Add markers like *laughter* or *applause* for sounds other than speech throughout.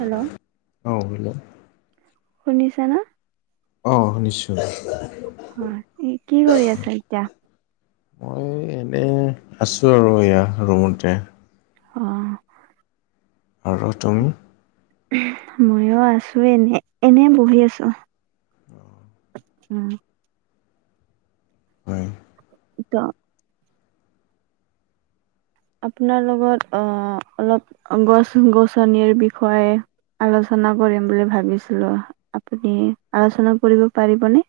Hello অ hello শুনিছা না? অ শুনিছোঁ হয় কি কৰি আছা এতিয়া। মই এনেই আছোঁ আৰু এয়া ৰুমতে। অ আৰু তুমি। ময়ো আছো এনে এনে বহি আছো। অ। উম হয় ত আপোনাৰ লগত আ অলপ গছ গছনিৰ বিষয়ে আলোচনা কৰিম বুলি ভাবিছিলো আপুনি আলোচনা কৰিব পাৰিবনে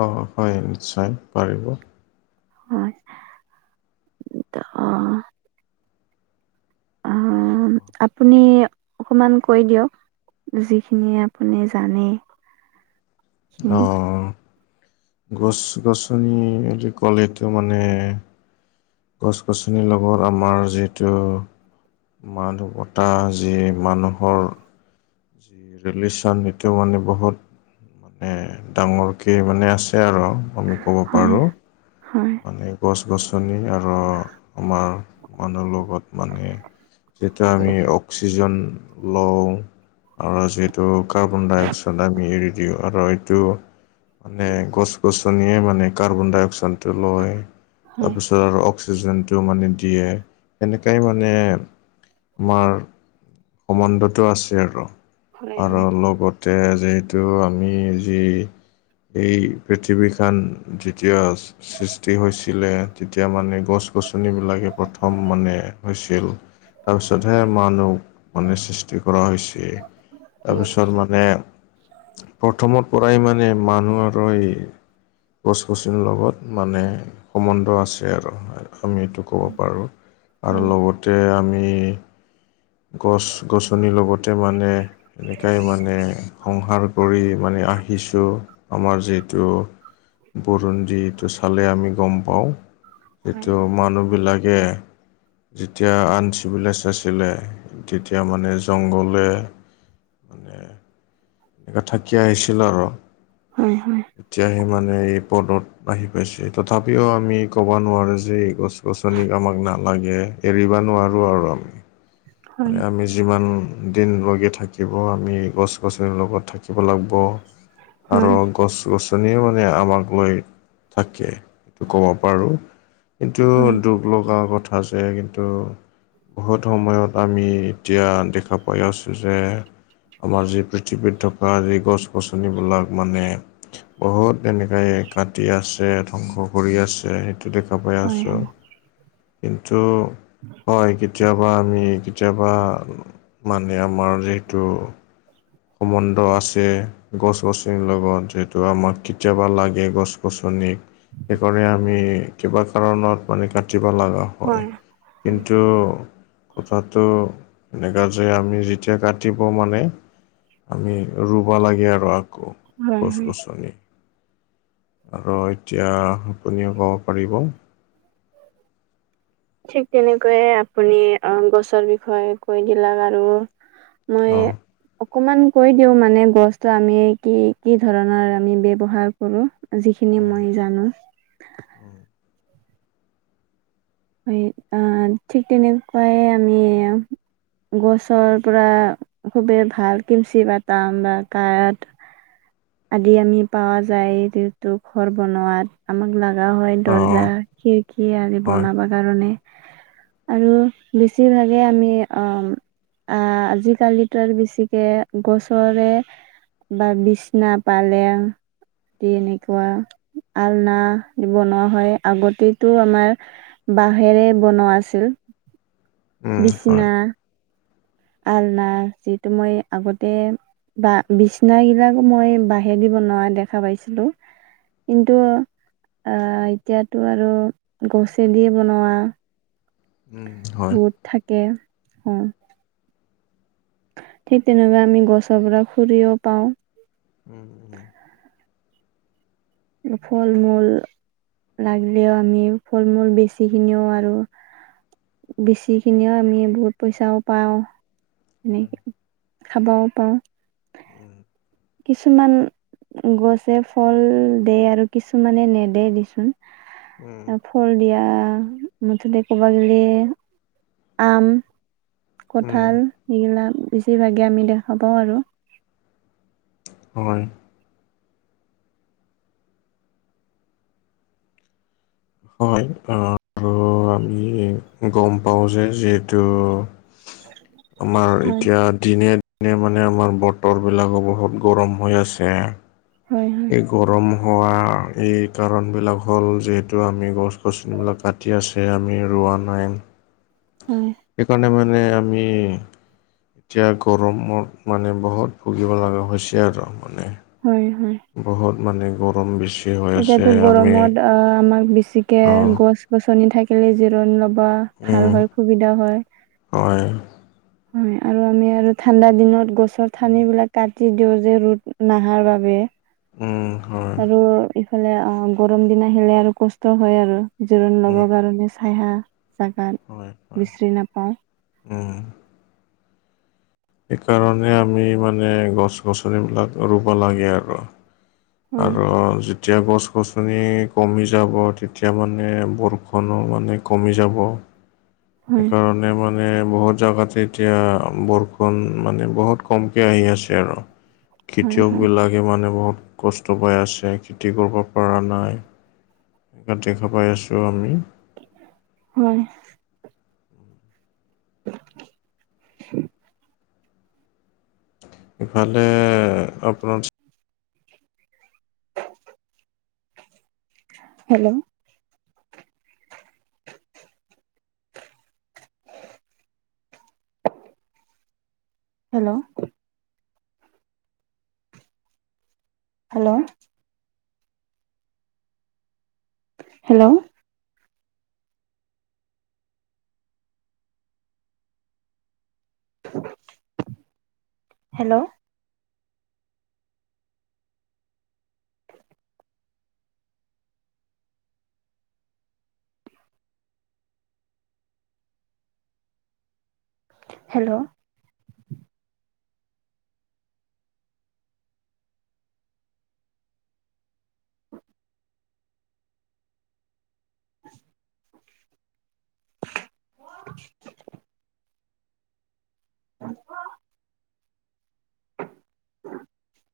অ হয় নিশ্চয় পাৰিব হয় অ অ আপুনি অকণমান কৈ দিয়ক যিখিনি আপুনি জানে অ সেইখিনি গছ গছনি বুলি ক'লেটো মানে গছ গছনিৰ লগত আমাৰ যিহেতু মানৱতা যি মানুহৰ যি ৰিলিচান সেইটো মানে বহুত মানে ডাঙৰকে মানে আছে আৰু আমি ক'ব হয় পাৰোঁ হয় মানে গছ - গছনি আৰু আমাৰ মানুহ লগত মানে যেতিয়া আমি অক্সিজেন লওঁ আৰু যিহেতু কাৰ্বন ডাই অক্সাইড আমি এৰি দিওঁ আৰু এইটো মানে গছ - গছনিয়ে মানে কাৰ্বন ডাই অক্সাইডটো লয়, হয় তাৰপিছ ধৰ অক্সিজেনটো মানে দিয়ে সেনেকেই মানে আমাৰ সম্বন্ধটো আছে আৰু। হয় আৰু হয় লগতে যিহেতু আমি যি এই পৃথিৱীখন দ্বিতীয়চ সৃষ্টি হৈছিলে তেতিয়া মানে গছ - গছনিবিলাকে প্ৰথম মানে হৈছিল। তাৰপিছতহে মানুহ মানে সৃষ্টি কৰা হৈছে হয় তাৰপিছত মান মানে প্ৰথমত পৰাই মানে মানুহ আৰু এই গছ- গছনি লগত মানে সম্বন্ধ আছে আৰু আমি এইটো ক'ব পাৰোঁ আৰু হয় লগত তে আমি গছ -গছনিৰ লগতে মানে সেনেকাই মানে সংসাৰ কৰি মানে আহিছোঁ আমাৰ যিটো বৰণ যিটো চালে আমি গম পাওঁ হয় এইটো মানুহ বিলাক গে যেতিয়া আনচিভিলাইজ আছিলে তেতিয়া মানে জংঘলে *inaudible* থাকি আহিছিল আৰু। হয় হয়। এতিয়াহে মানে এই পদত আহি পাইছে তথাপিও আমি ক'ব নোৱাৰোঁ যে গছ - গছনিক আমাক নালাগে এৰিব নোৱাৰোঁ আৰু আমি। হয় মানে আমি যিমান দিন লকে থাকিব আমি গছ - গছ লগত থাকিব লাগিব আৰু হয় গছ - গছ এনেও মানে আমাক লৈ থাকে এইটো ক'ব পাৰোঁ কিন্তু হয় দু লগা কথা যে কিন্তু বহুত সময়ত আমি এতিয়া দেখা পাই আছো যে আমাৰ যি পৃথিৱীত থকা যি গছ- গছনিবিলাক মানে বহুত এনেকাই কাটি আছে, ধ্বংস কৰি আছে টো দেখা পাই হয় আছোঁ হয়। কিন্তু হয় কেতিয়াবা আমি কেতিয়াবা মানে আমাৰ যিহেতু সম্বন্ধ আছে গছ - গছনিৰ লগত যিহেতু আমাক কেতিয়াবা লাগে গছ - গছনিক সেইকাৰণে আমি কিবা কাৰণত মানে কাটিব লাগা হয় হয়। কিন্তু কথাটো এনেকা যে আমি যেতিয়া কাটিব মানে আমি ৰুব লাগে আৰু আকৌ হয় গছ - হয়। গছনি। আৰু এতিয়া আপুনিও ক'ব পাৰিব ঠিক তেনেকৈয়ে আপুনি গছৰ বিষয়ে কৈ দিলাক আৰু মই অ অকমান কৈ দিওঁ মানে গছটো আমি কি কি ধৰণৰ আমি ব্যৱহাৰ কৰো। যিখিনি মই জানো। হয় আহ ঠিক তেনেকুৱাই আমি গছৰ পৰা খুবেই ভাল কিমচি পাতাম বা কাঠ আদি আমি পোৱা যায় এটো ঘৰ বনোৱাত। আমাক লাগা হয় অ দৰ্জা, খিৰিকী আদি হয় বনাব কাৰণে। আৰু বেছিভাগে আমি আম আ আজিকালি লিটাৰ বেছিকৈ গছৰে বা বিছনা, পালেং দি এনেকুৱা আলনা বনোৱা হয় আগতেতো আমাৰ বাঁহেৰে বনোৱা আছিল উম হয় বিচনা আলনা যিটো মই আগতে বা বিচনা গিলাকো মই বাহেদি বনোৱা দেখা পাইছিলোঁ। কিন্তু আহ এতিয়াতো আৰু গছে দিয়ে বনোৱা উম হয় বহুত থাকে অ ঠিক তেনেকৈ আমি গছৰ পৰা খৰিও পাওঁ উম উম ফল মূল লাগিলেও আমি ফল মূল বেছিখিনিও আৰু বেছিখিনিও আমি বহুত পইচাও পাওঁ হয় এনেকৈ খাবও পাৰো উম কিছুমান গছে ফল দে আৰু কিছুমানে নেদে উম দিচোন ফল দিয়া মুঠতে ক'ব গলে আম উম কঁঠাল এইবিলাক বেছিভাগে আমি দেখা পাওঁ আৰু হয় হয় আৰু আমি গম পাওঁ যে যিহেতু আমাৰ হয় এতিয়া দিনে এনে মানে আমাৰ বতৰ বিলাকো বহুত গৰম হৈ আছে হয় হয় এই গৰম হোৱা এই কাৰণবিলাক হ'ল যিহেতু আমি গছ গছনিবিলাক কাট কাটি আছে আমি ৰোৱা নাই। হয় সেইকাৰণে মানে আমি এতিয়া গৰমত মানে বহুত ভুগিব লগা হৈছে আৰু মানে। হয় হয়। বহুত মানে গৰম বেছি। হৈ আছে এতিয়াতো আমি গৰমত আহ আমাক বেছিকে অ গছ গছনি থাকিলে জিৰণ ল'বা। ভাল উম হয় সুবিধা হয় হয় আৰু আমি আৰু ঠাণ্ডা দিনত গ গছৰ উম ঠানিবিলাক কাটি দিওঁ যে ৰ'দ নাহাৰ বাবে উম হয় আৰু ইফালে অ গৰম দিন আহিলে আৰু কষ্ট হয় আৰু জিৰণি ল'ব উম কাৰণে চাহা চাগান হয় হয় উম সেইকাৰণে আমি মানে গছ গছনিবিলাক ৰুব লাগে আৰু হয় আৰু যি যেতিয়া গছ গছনি কমি যাব তেতিয়া মানে বৰষুণো মানে কমি যাব। সেই হয় কাৰণ মা মানে বহুত জেগাতে এতিয়া বৰষুণ মানে বহুত কমকৈ আহি আছে আৰু *inaudible* হয় খেতিয়কবিলাকে মানে বহুত কষ্ট পাই আছে খেতি কৰিব পৰা নাই। *unintelligible* আছোঁ আমি। হয়। *inaudible* ইফালে আপোনাৰ hello *inaudible* hello hello hello hello. *inaudible* Hello. *inaudible* *inaudible* *inaudible* *inaudible*